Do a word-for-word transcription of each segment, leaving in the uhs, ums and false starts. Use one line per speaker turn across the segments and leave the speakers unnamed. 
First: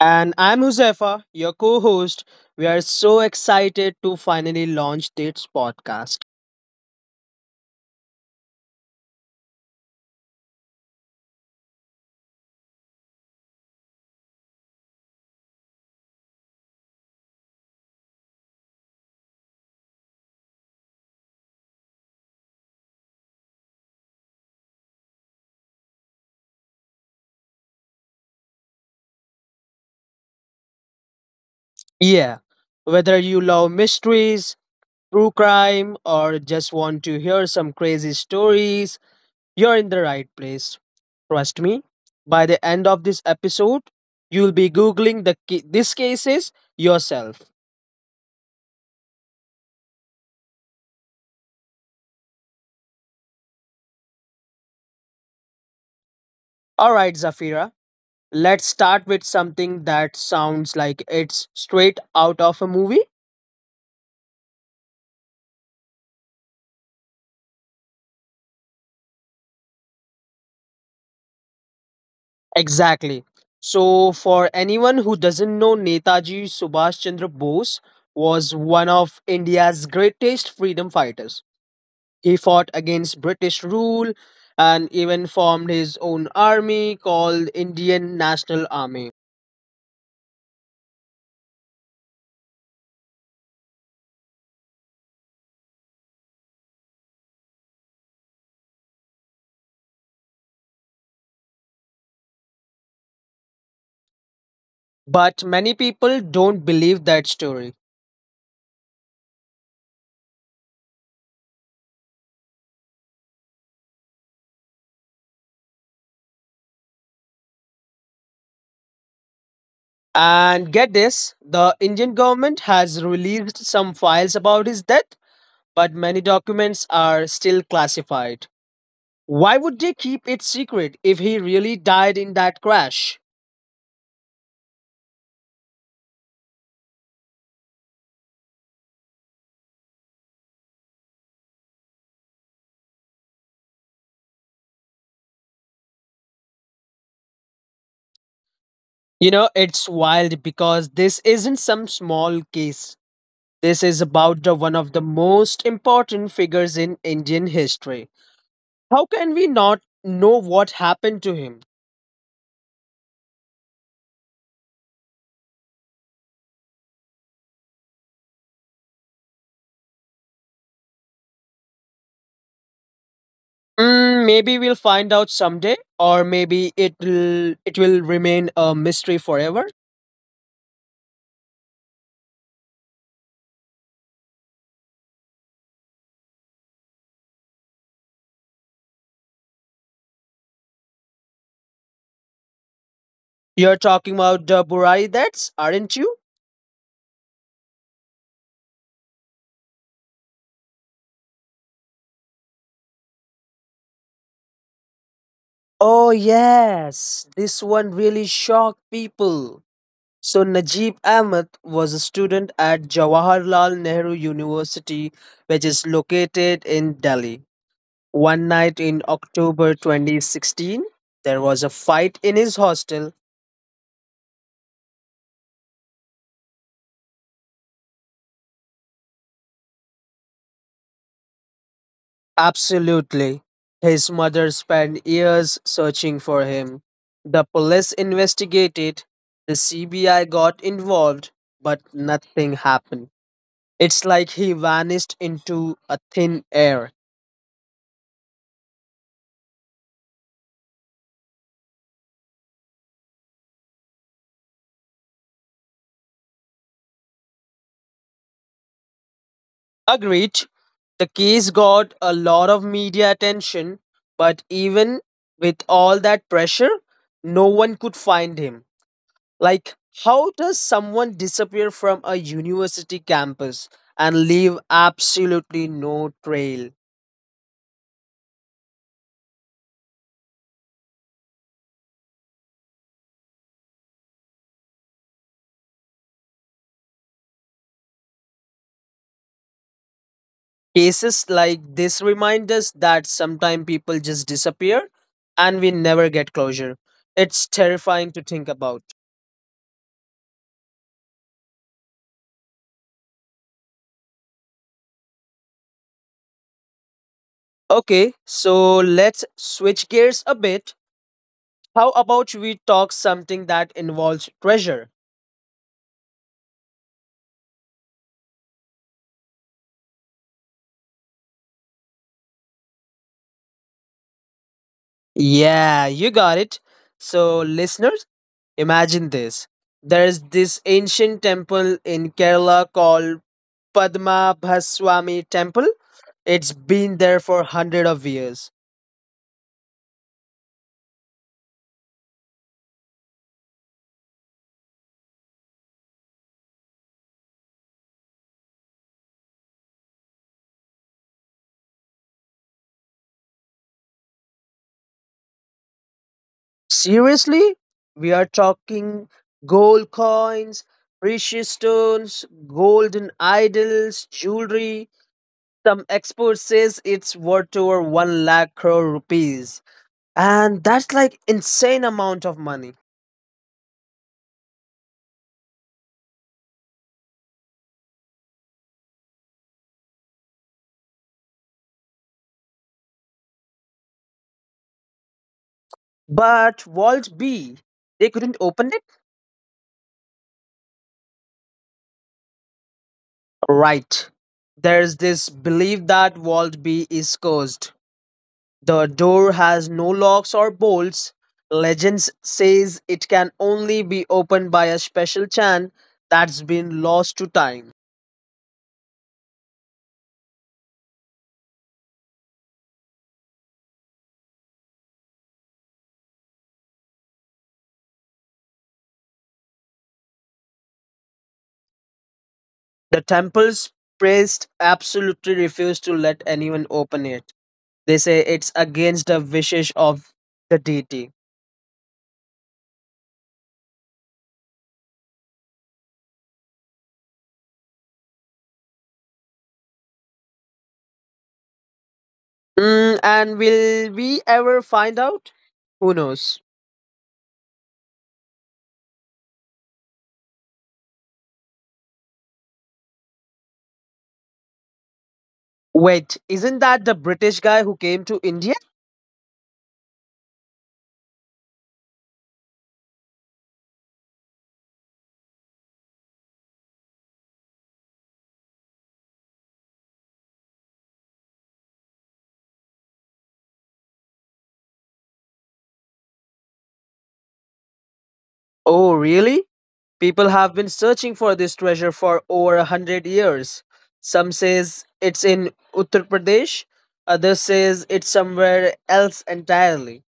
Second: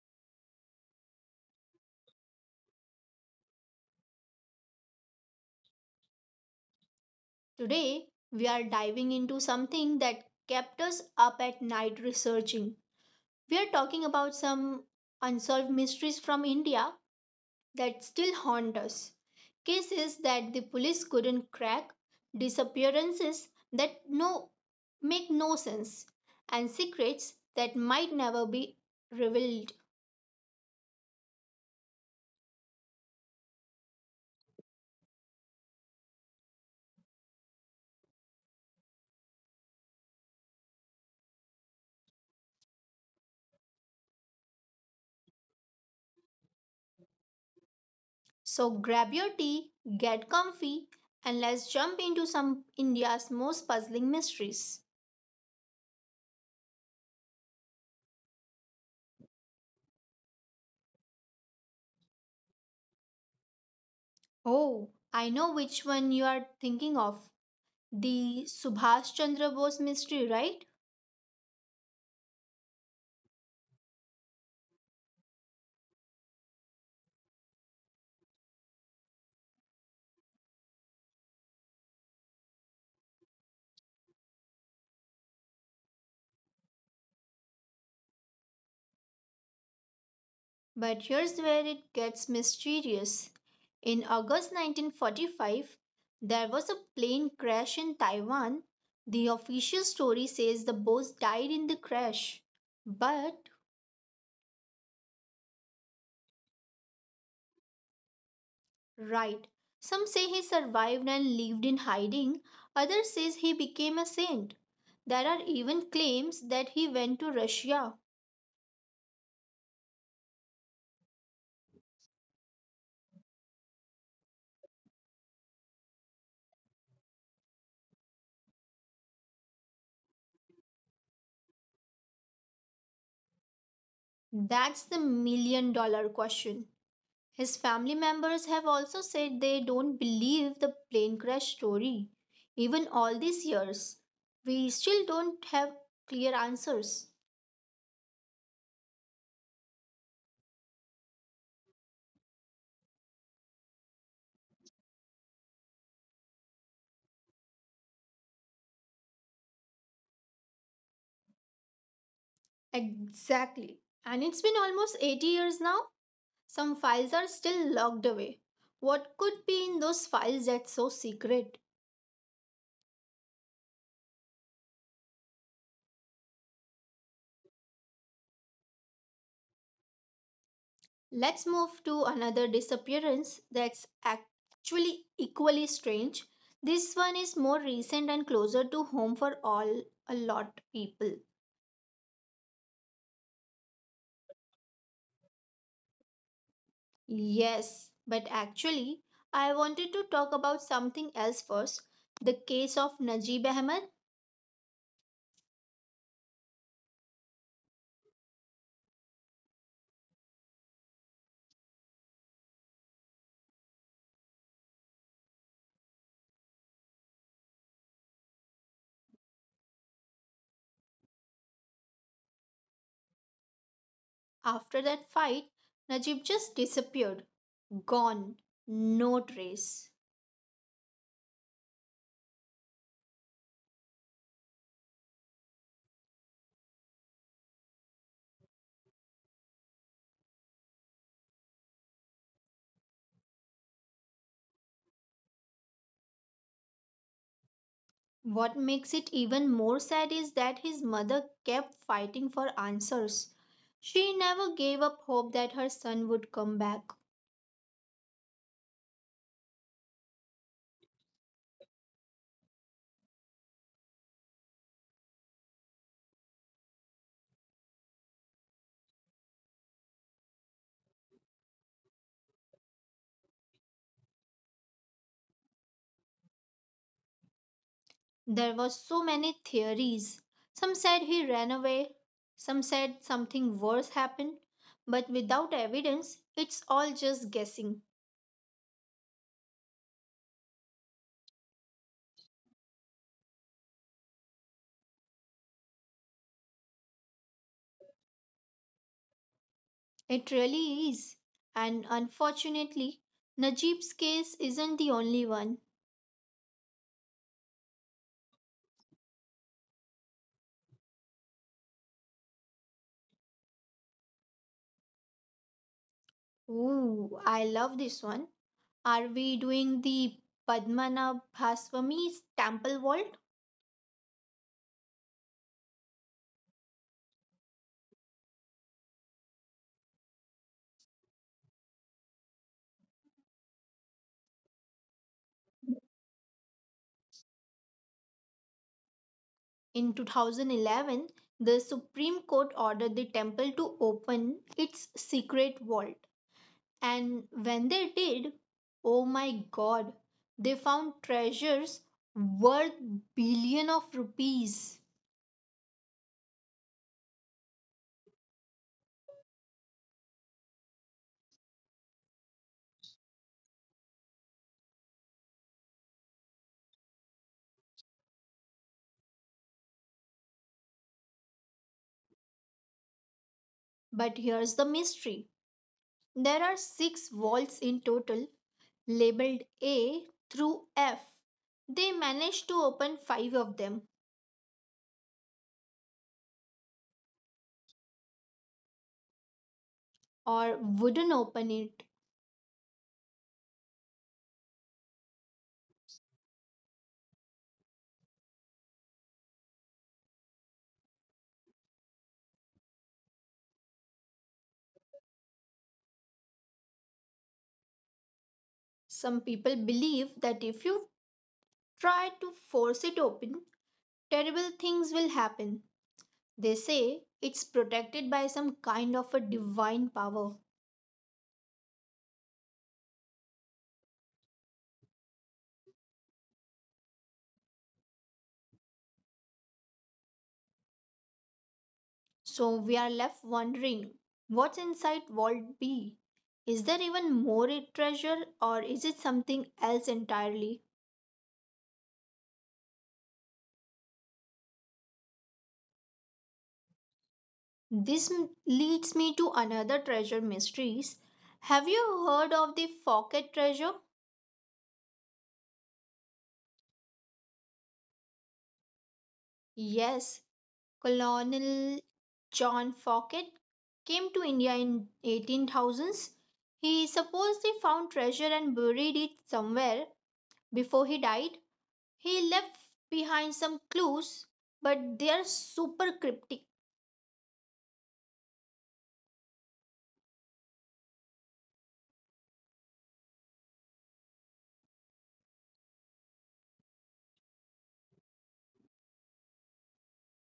And I'm Huzefa, your co host. We are so excited to finally launch this podcast.
Today, we are diving into something that kept us up at night researching. We are talking about some unsolved mysteries from India that still haunt us. Cases that the police couldn't crack, disappearances that no make no sense, and secrets that might never be revealed.
Yeah, whether you love mysteries, true crime, or just want to hear some crazy stories, you're in the right place. Trust me, by the end of this episode, you'll be Googling the ca- these cases yourself.
So grab your tea, get comfy, and let's jump into some India's most puzzling mysteries.
All right, Zafira, let's start with something that sounds like it's straight out of a movie.
Oh, I know which one you are thinking of. The Subhash Chandra Bose mystery, right?
Exactly. So, for anyone who doesn't know, Netaji Subhash Chandra Bose was one of India's greatest freedom fighters. He fought against British rule and even formed his own army called Indian National Army.
But here's where it gets mysterious. In August nineteen forty-five, there was a plane crash in Taiwan. The official story says the Bose died in the crash. But
But many people don't believe that story.
right. Some say he survived and lived in hiding. Others says he became a saint. There are even claims that he went to Russia.
And get this, the Indian government has released some files about his death, but many documents are still classified. Why would they keep it secret if he really died in that crash?
That's the million dollar question. His family members have also said they don't believe the plane crash story. Even all these years, we still don't have clear answers.
You know, it's wild because this isn't some small case. This is about the one of the most important figures in Indian history. How can we not know what happened to him?
Exactly. And it's been almost eighty years now. Some files are still locked away. What could be in those files that's so secret?
Mm, maybe we'll find out someday, or maybe it'll it will remain a mystery forever.
Let's move to another disappearance that's actually equally strange. This one is more recent and closer to home for all a lot people.
You're talking about the Burai deaths, aren't you?
Yes, but actually I wanted to talk about something else first. The case of Najib Ahmed.
Oh yes, this one really shocked people. So Najib Ahmed was a student at Jawaharlal Nehru University, which is located in Delhi. One night in October twenty sixteen, there was a fight in his hostel.
After that fight, Najib just disappeared, gone, no trace.
Absolutely. His mother spent years searching for him. The police investigated, the C B I got involved, but nothing happened. It's like he vanished into a thin air.
What makes it even more sad is that his mother kept fighting for answers. She never gave up hope that her son would come back.
Agreed. The case got a lot of media attention, but even with all that pressure, no one could find him. Like, how does someone disappear from a university campus and leave absolutely no trail?
There were so many theories. Some said he ran away, some said something worse happened, but without evidence, it's all just guessing.
Cases like this remind us that sometimes people just disappear and we never get closure. It's terrifying to think about.
It really is. And unfortunately, Najib's case isn't the only one.
Okay, so let's switch gears a bit. How about we talk something that involves treasure?
Ooh, I love this one. Are we doing the Padmanabhaswamy temple vault?
Yeah, you got it. So, listeners, imagine this. There's this ancient temple in Kerala called Padmabhaswamy Temple. It's been there for hundred of years.
In two thousand eleven, the Supreme Court ordered the temple to open its secret vault. And when they did, oh my god, they found treasures worth billion of rupees.
Seriously? We are talking gold coins, precious stones, golden idols, jewelry. Some experts says it's worth over one lakh crore rupees. And that's like insane amount of money.
But here's the mystery. There are six vaults in total labeled A through F. They managed to open five of them
But vault B, they couldn't open it.
or wouldn't open it.
Right, there's this belief that vault B is cursed. The door has no locks or bolts. Legends says it can only be opened by a special chant that's been lost to time.
Some people believe that if you try to force it open, terrible things will happen. They say it's protected by some kind of a divine power.
The temple's priest absolutely refused to let anyone open it. They say it's against the wishes of the deity.
So we are left wondering, what's inside Vault B? Is there even more treasure or is it something else entirely?
Mm, and will we ever find out? Who knows?
This m- leads me to another treasure mysteries. Have you heard of the Pocket treasure?
Wait, isn't that the British guy who came to India?
Yes, Colonel John Focket came to India in 18thousands. He supposedly found treasure and buried it somewhere before he died. He left behind some clues, but they are super cryptic.
Oh, really? People have been searching for this treasure for over a hundred years. Some says it's in Uttar Pradesh, others says it's somewhere else entirely.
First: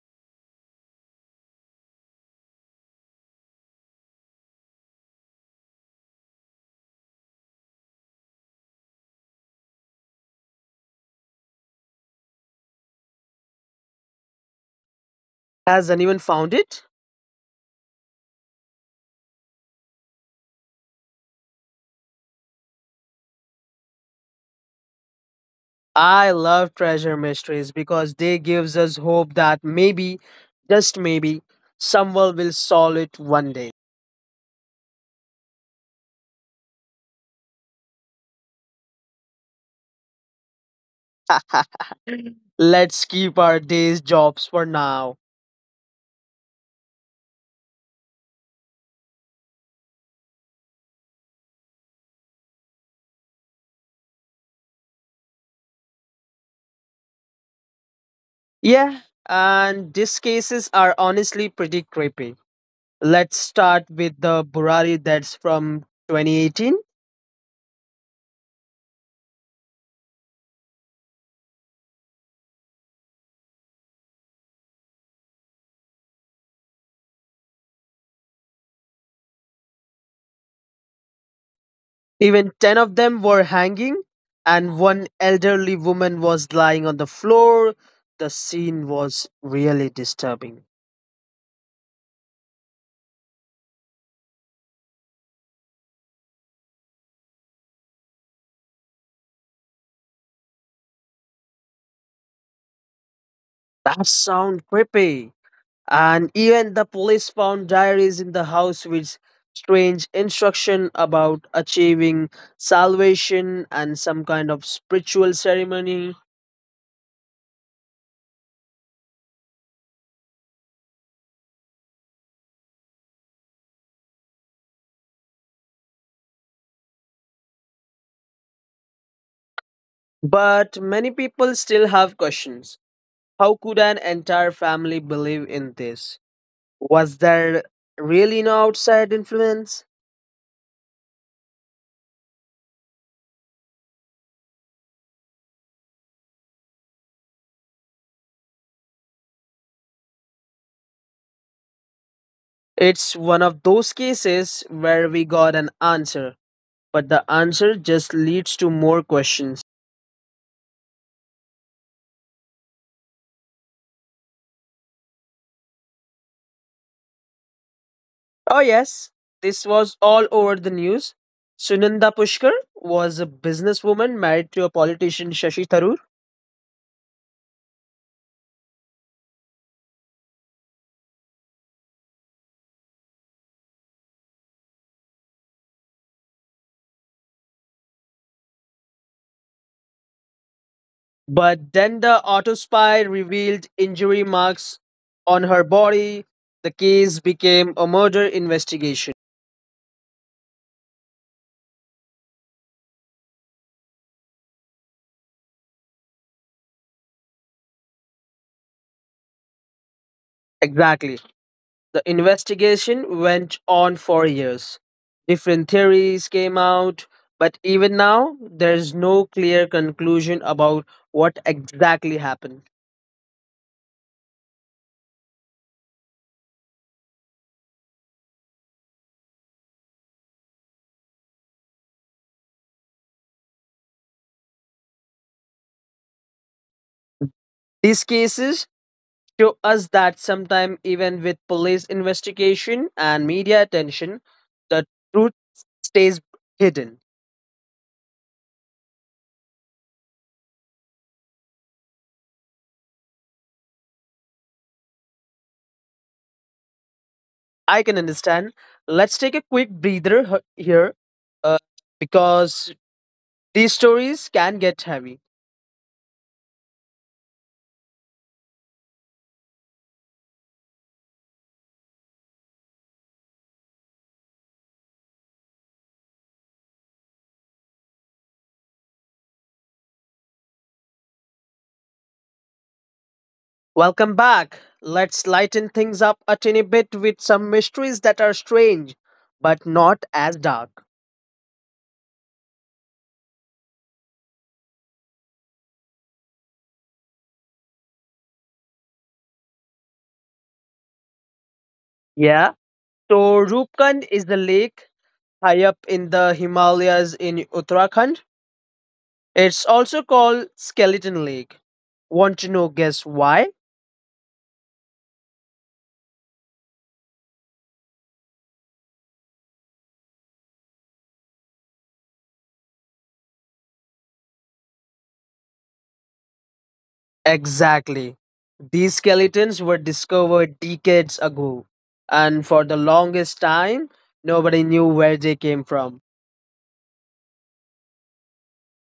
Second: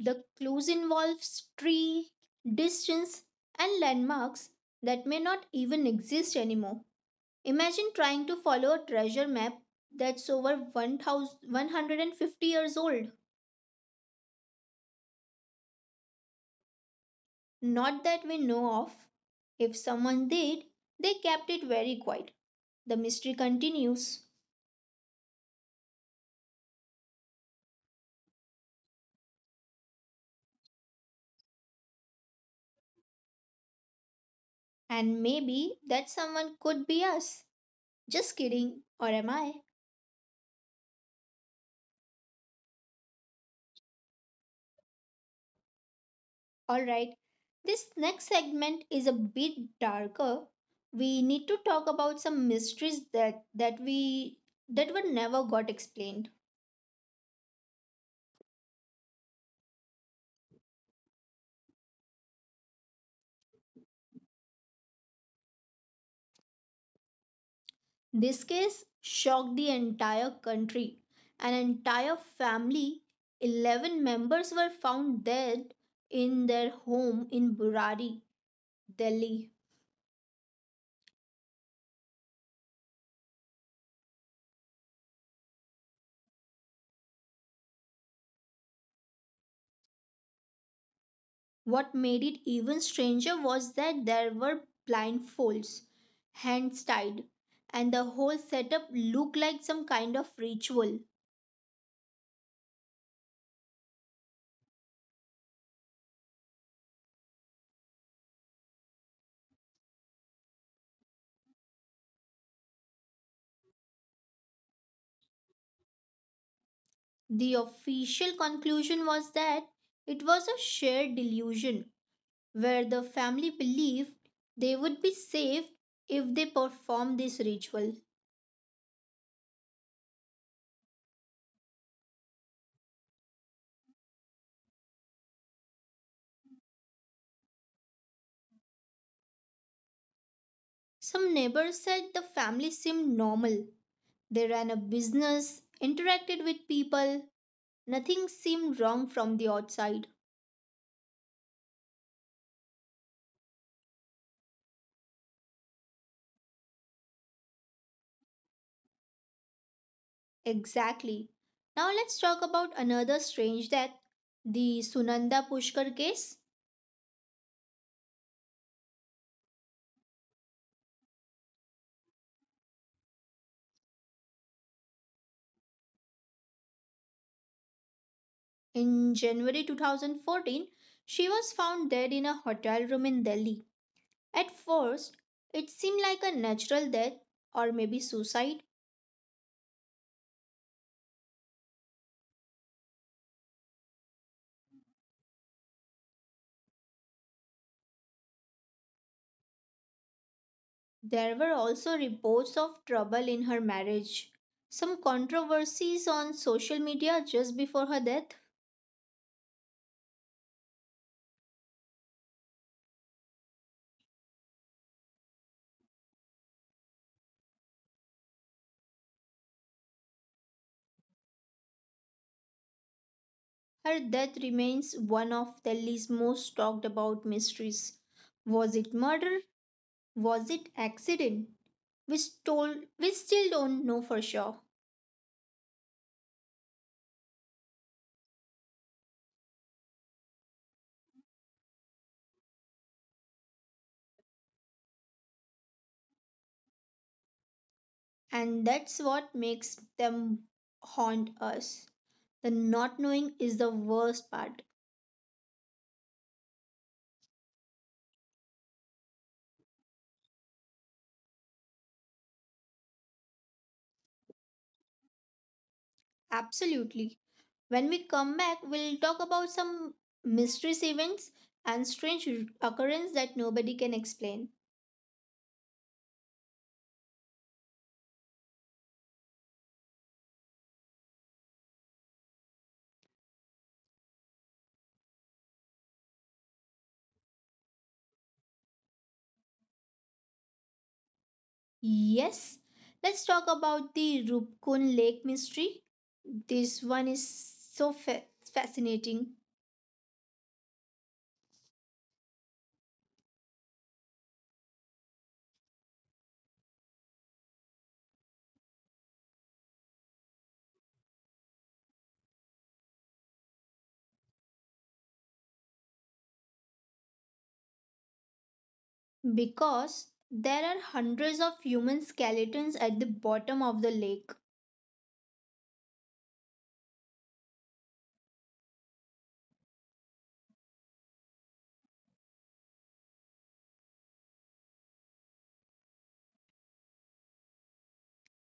The clues involve tree, distance, and landmarks that may not even exist anymore. Imagine trying to follow a treasure map that's over one thousand one hundred fifty years old.
Has anyone found it?
Not that we know of. If someone did, they kept it very quiet. The mystery continues.
I love treasure mysteries because they gives us hope that maybe, just maybe, someone will solve it one day.
And maybe that someone could be us. Just kidding. Or am I?
Let's keep our days jobs for now.
Alright. This next segment is a bit darker. We need to talk about some mysteries that, that we that were never got explained.
Yeah, and these cases are honestly pretty creepy. Let's start with the Burari that's from twenty eighteen.
This case shocked the entire country. An entire family, eleven members, were found dead in their home in Burari, Delhi.
Even ten of them were hanging, and one elderly woman was lying on the floor. The scene was really disturbing.
What made it even stranger was that there were blindfolds, hands tied, and the whole setup looked like some kind of ritual.
That sound creepy. And even the police found diaries in the house with strange instruction about achieving salvation and some kind of spiritual ceremony.
The official conclusion was that it was a shared delusion where the family believed they would be safe if they performed this ritual.
But many people still have questions. How could an entire family believe in this? Was there really no outside influence?
Some neighbors said the family seemed normal. They ran a business, interacted with people, nothing seemed wrong from the outside.
It's one of those cases where we got an answer, but the answer just leads to more questions.
Exactly. Now let's talk about another strange death, the Sunanda Pushkar case.
Oh, yes, this was all over the news. Sunanda Pushkar was a businesswoman married to a politician Shashi Tharoor,
In January twenty fourteen, she was found dead in a hotel room in Delhi. At first, it seemed like a natural death or maybe suicide.
but then the autopsy revealed injury marks on her body. The case became a murder investigation.
There were also reports of trouble in her marriage, some controversies on social media just before her death.
Exactly. The investigation went on for years. Different theories came out, but even now, there's no clear conclusion about what exactly happened.
Her death remains one of Delhi's most talked about mysteries. Was it murder? Was it accident? We, stole, we still don't know for sure.
These cases show us that sometime even with police investigation and media attention, the truth stays hidden.
And that's what makes them haunt us. The not knowing is the worst part.
I can understand. Let's take a quick breather h- here, uh, because these stories can get heavy.
Absolutely. When we come back, we'll talk about some mysterious events and strange occurrences that nobody can explain.
Welcome back. Let's lighten things up a tiny bit with some mysteries that are strange but not as dark.
Yes, let's talk about the Rupkun Lake mystery. This one is so fa- fascinating
Yeah. So Rupkund is the lake high up in the Himalayas in Uttarakhand. It's also called Skeleton Lake. Want to know guess why?
because there are hundreds of human skeletons at the bottom of the lake.
Exactly. These skeletons were discovered decades ago, and for the longest time, nobody knew where they came from.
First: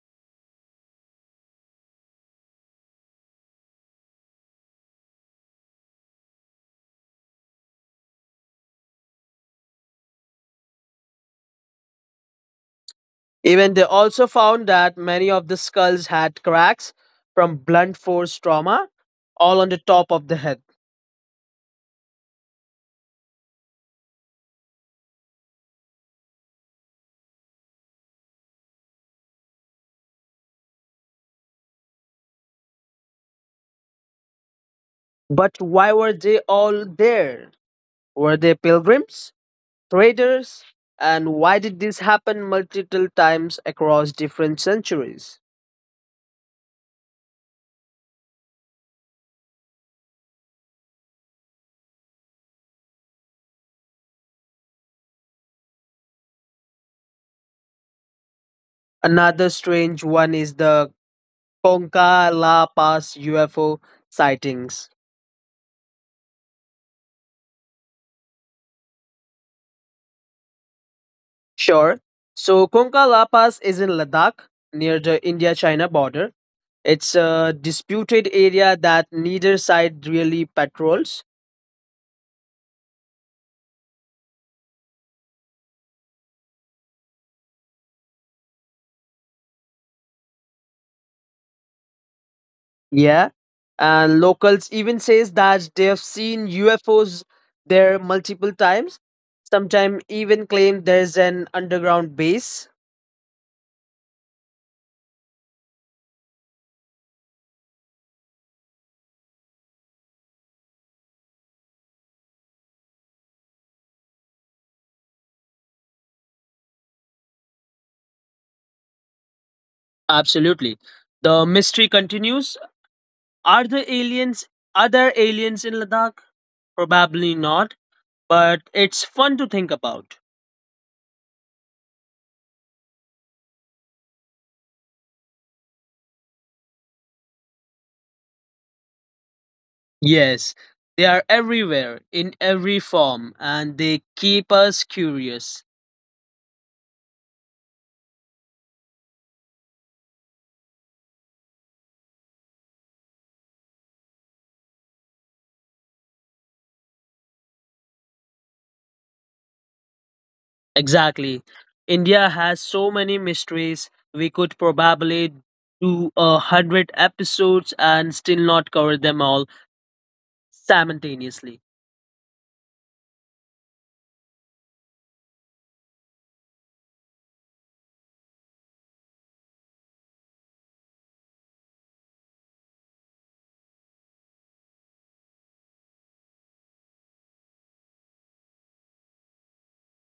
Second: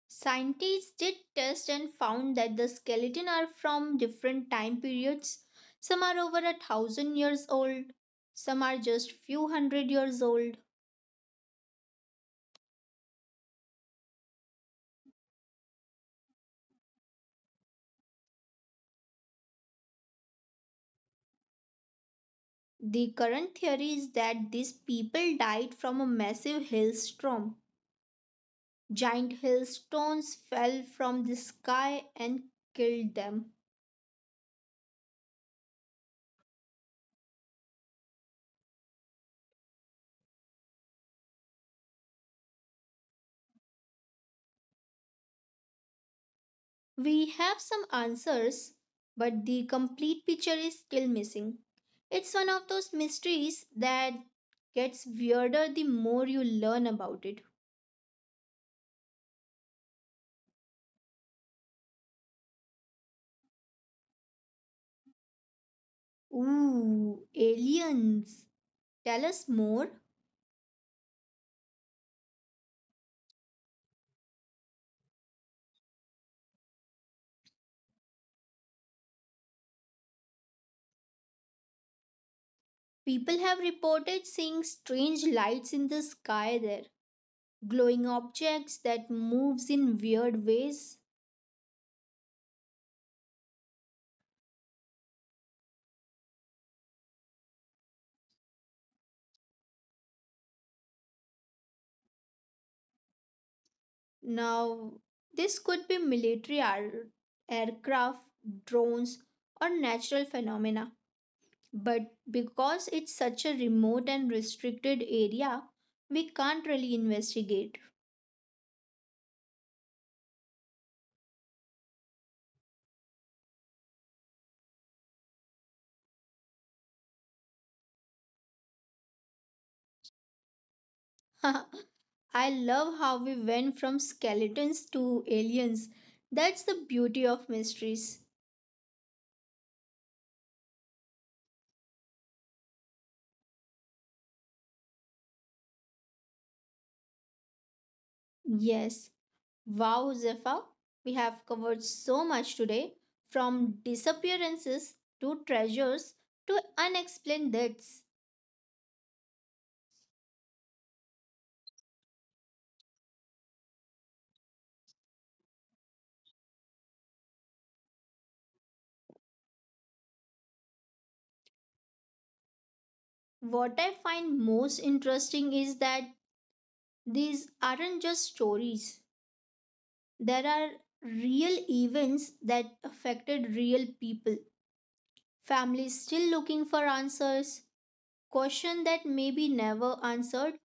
Scientists did tests and found that the skeleton are from different time periods. Some are over a thousand years old, some are just few hundred years old.
Even they also found that many of the skulls had cracks from blunt force trauma all on the top of the head.
The current theory is that these people died from a massive hailstorm. Giant hailstones fell from the sky and killed them.
But why were they all there? Were they pilgrims, traders, and why did this happen multiple times across different centuries?
We have some answers, but the complete picture is still missing. It's one of those mysteries that gets weirder the more you learn about it.
Another strange one is the Conca La Paz U F O sightings.
Ooh, aliens! Tell us more.
Sure. So, Conca La Paz is in Ladakh near the India China border. It's a disputed area that neither side really patrols.
People have reported seeing strange lights in the sky there, glowing objects that moves in weird ways.
Yeah. And locals even says that they have seen U F Os there multiple times. Sometimes even claim there's an underground base.
Now, this could be military ar- aircraft, drones, or natural phenomena. But because it's such a remote and restricted area, we can't really investigate.
Absolutely. The mystery continues. Are the aliens are there aliens in Ladakh? Probably not, but it's fun to think about.
I love how we went from skeletons to aliens. That's the beauty of mysteries.
Yes, they are everywhere in every form and they keep us curious.
Yes, wow, Zephyr, we have covered so much today, from disappearances to treasures to unexplained deaths.
Exactly. India has so many mysteries. We could probably do a hundred episodes and still not cover them all simultaneously.
What I find most interesting is that these aren't just stories. There are real events that affected real people. Families still looking for answers, question that may be never answered,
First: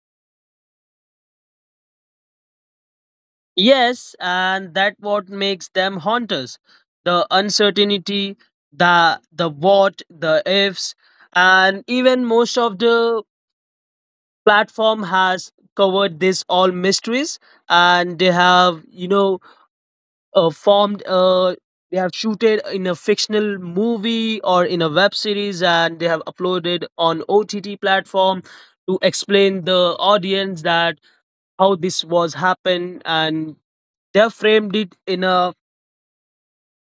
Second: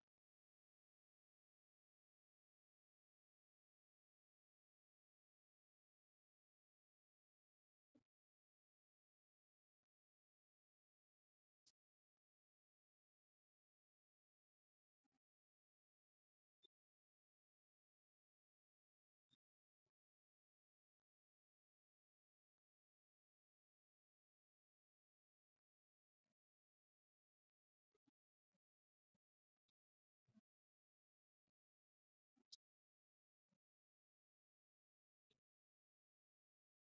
Yes, and that what makes them haunters. The uncertainty, the the what, the ifs, and even most of the platform has covered this all mysteries, and they have you know uh, formed uh they have shooted in a fictional movie or in a web series, and they have uploaded on O T T platform to explain the audience that how this was happened, and they have framed it in a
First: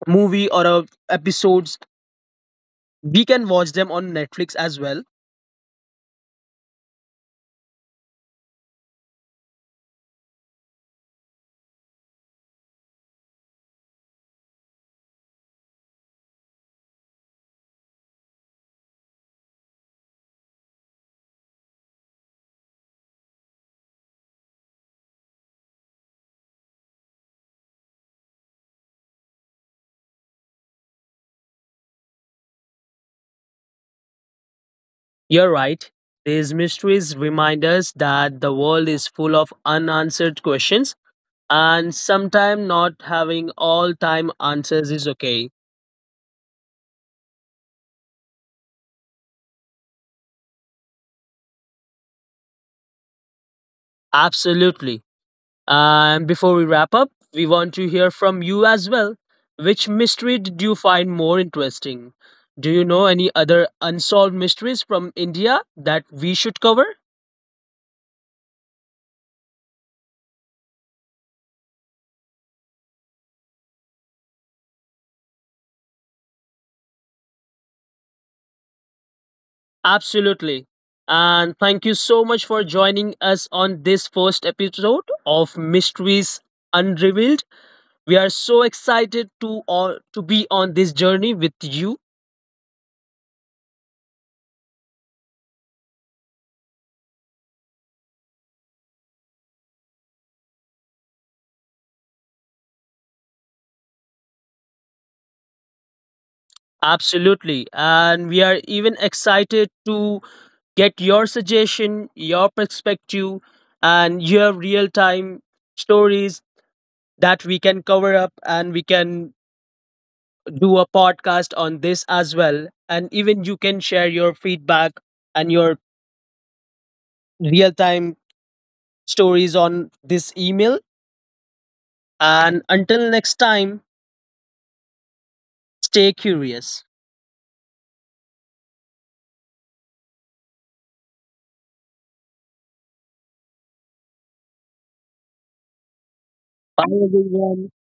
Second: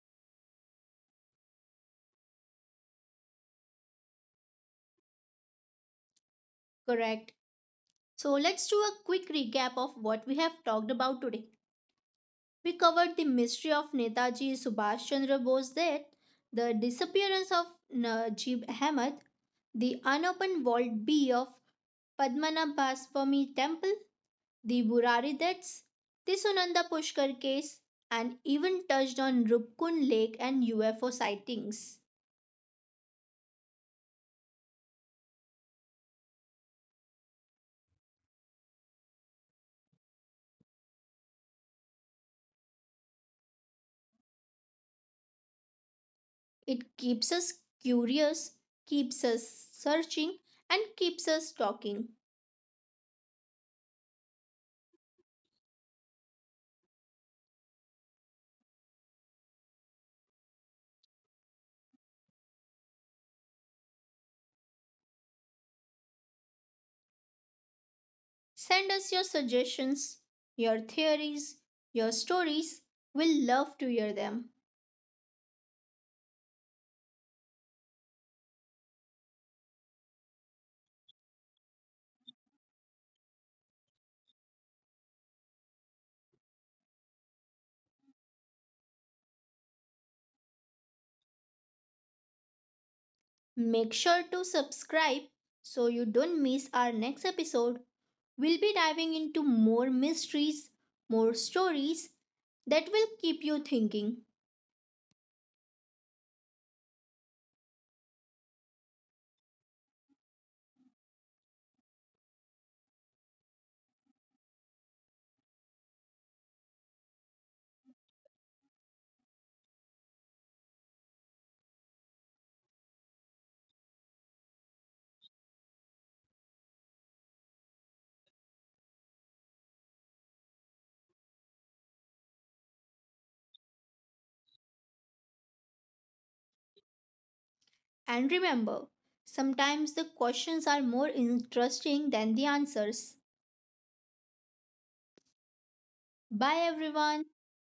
movie or a episodes we can watch them on netflix as well.
correct? So let's do a quick recap of what we have talked about today. We covered the mystery of Netaji Subhash Chandra Bose death, the disappearance of Najib Ahmed, the unopened vault B of Padmanabhaswamy Temple, the Burari deaths, the Sunanda Pushkar case, and even touched on Rupkun Lake and U F O sightings.
You're right. These mysteries remind us that the world is full of unanswered questions, and sometimes not having all time answers is okay.
It keeps us curious, keeps us searching, and keeps us talking.
Absolutely. And before we wrap up, we want to hear from you as well. Which mystery did you find more interesting? Do you know any other unsolved mysteries from India that we should cover?
Send us your suggestions, your theories, your stories. We'll love to hear them.
Absolutely. And thank you so much for joining us on this first episode of Mysteries Unrevealed. We are so excited to all to be on this journey with you.
Make sure to subscribe so you don't miss our next episode. We'll be diving into more mysteries, more stories that will keep you thinking.
Absolutely. And we are even excited to get your suggestion, your perspective, and your real time stories that we can cover up and we can do a podcast on this as well. And even you can share your feedback and your real time stories on this email. And until next time, stay curious.
And remember, sometimes the questions are more interesting than the answers. Bye
Bye,
everyone.
everyone.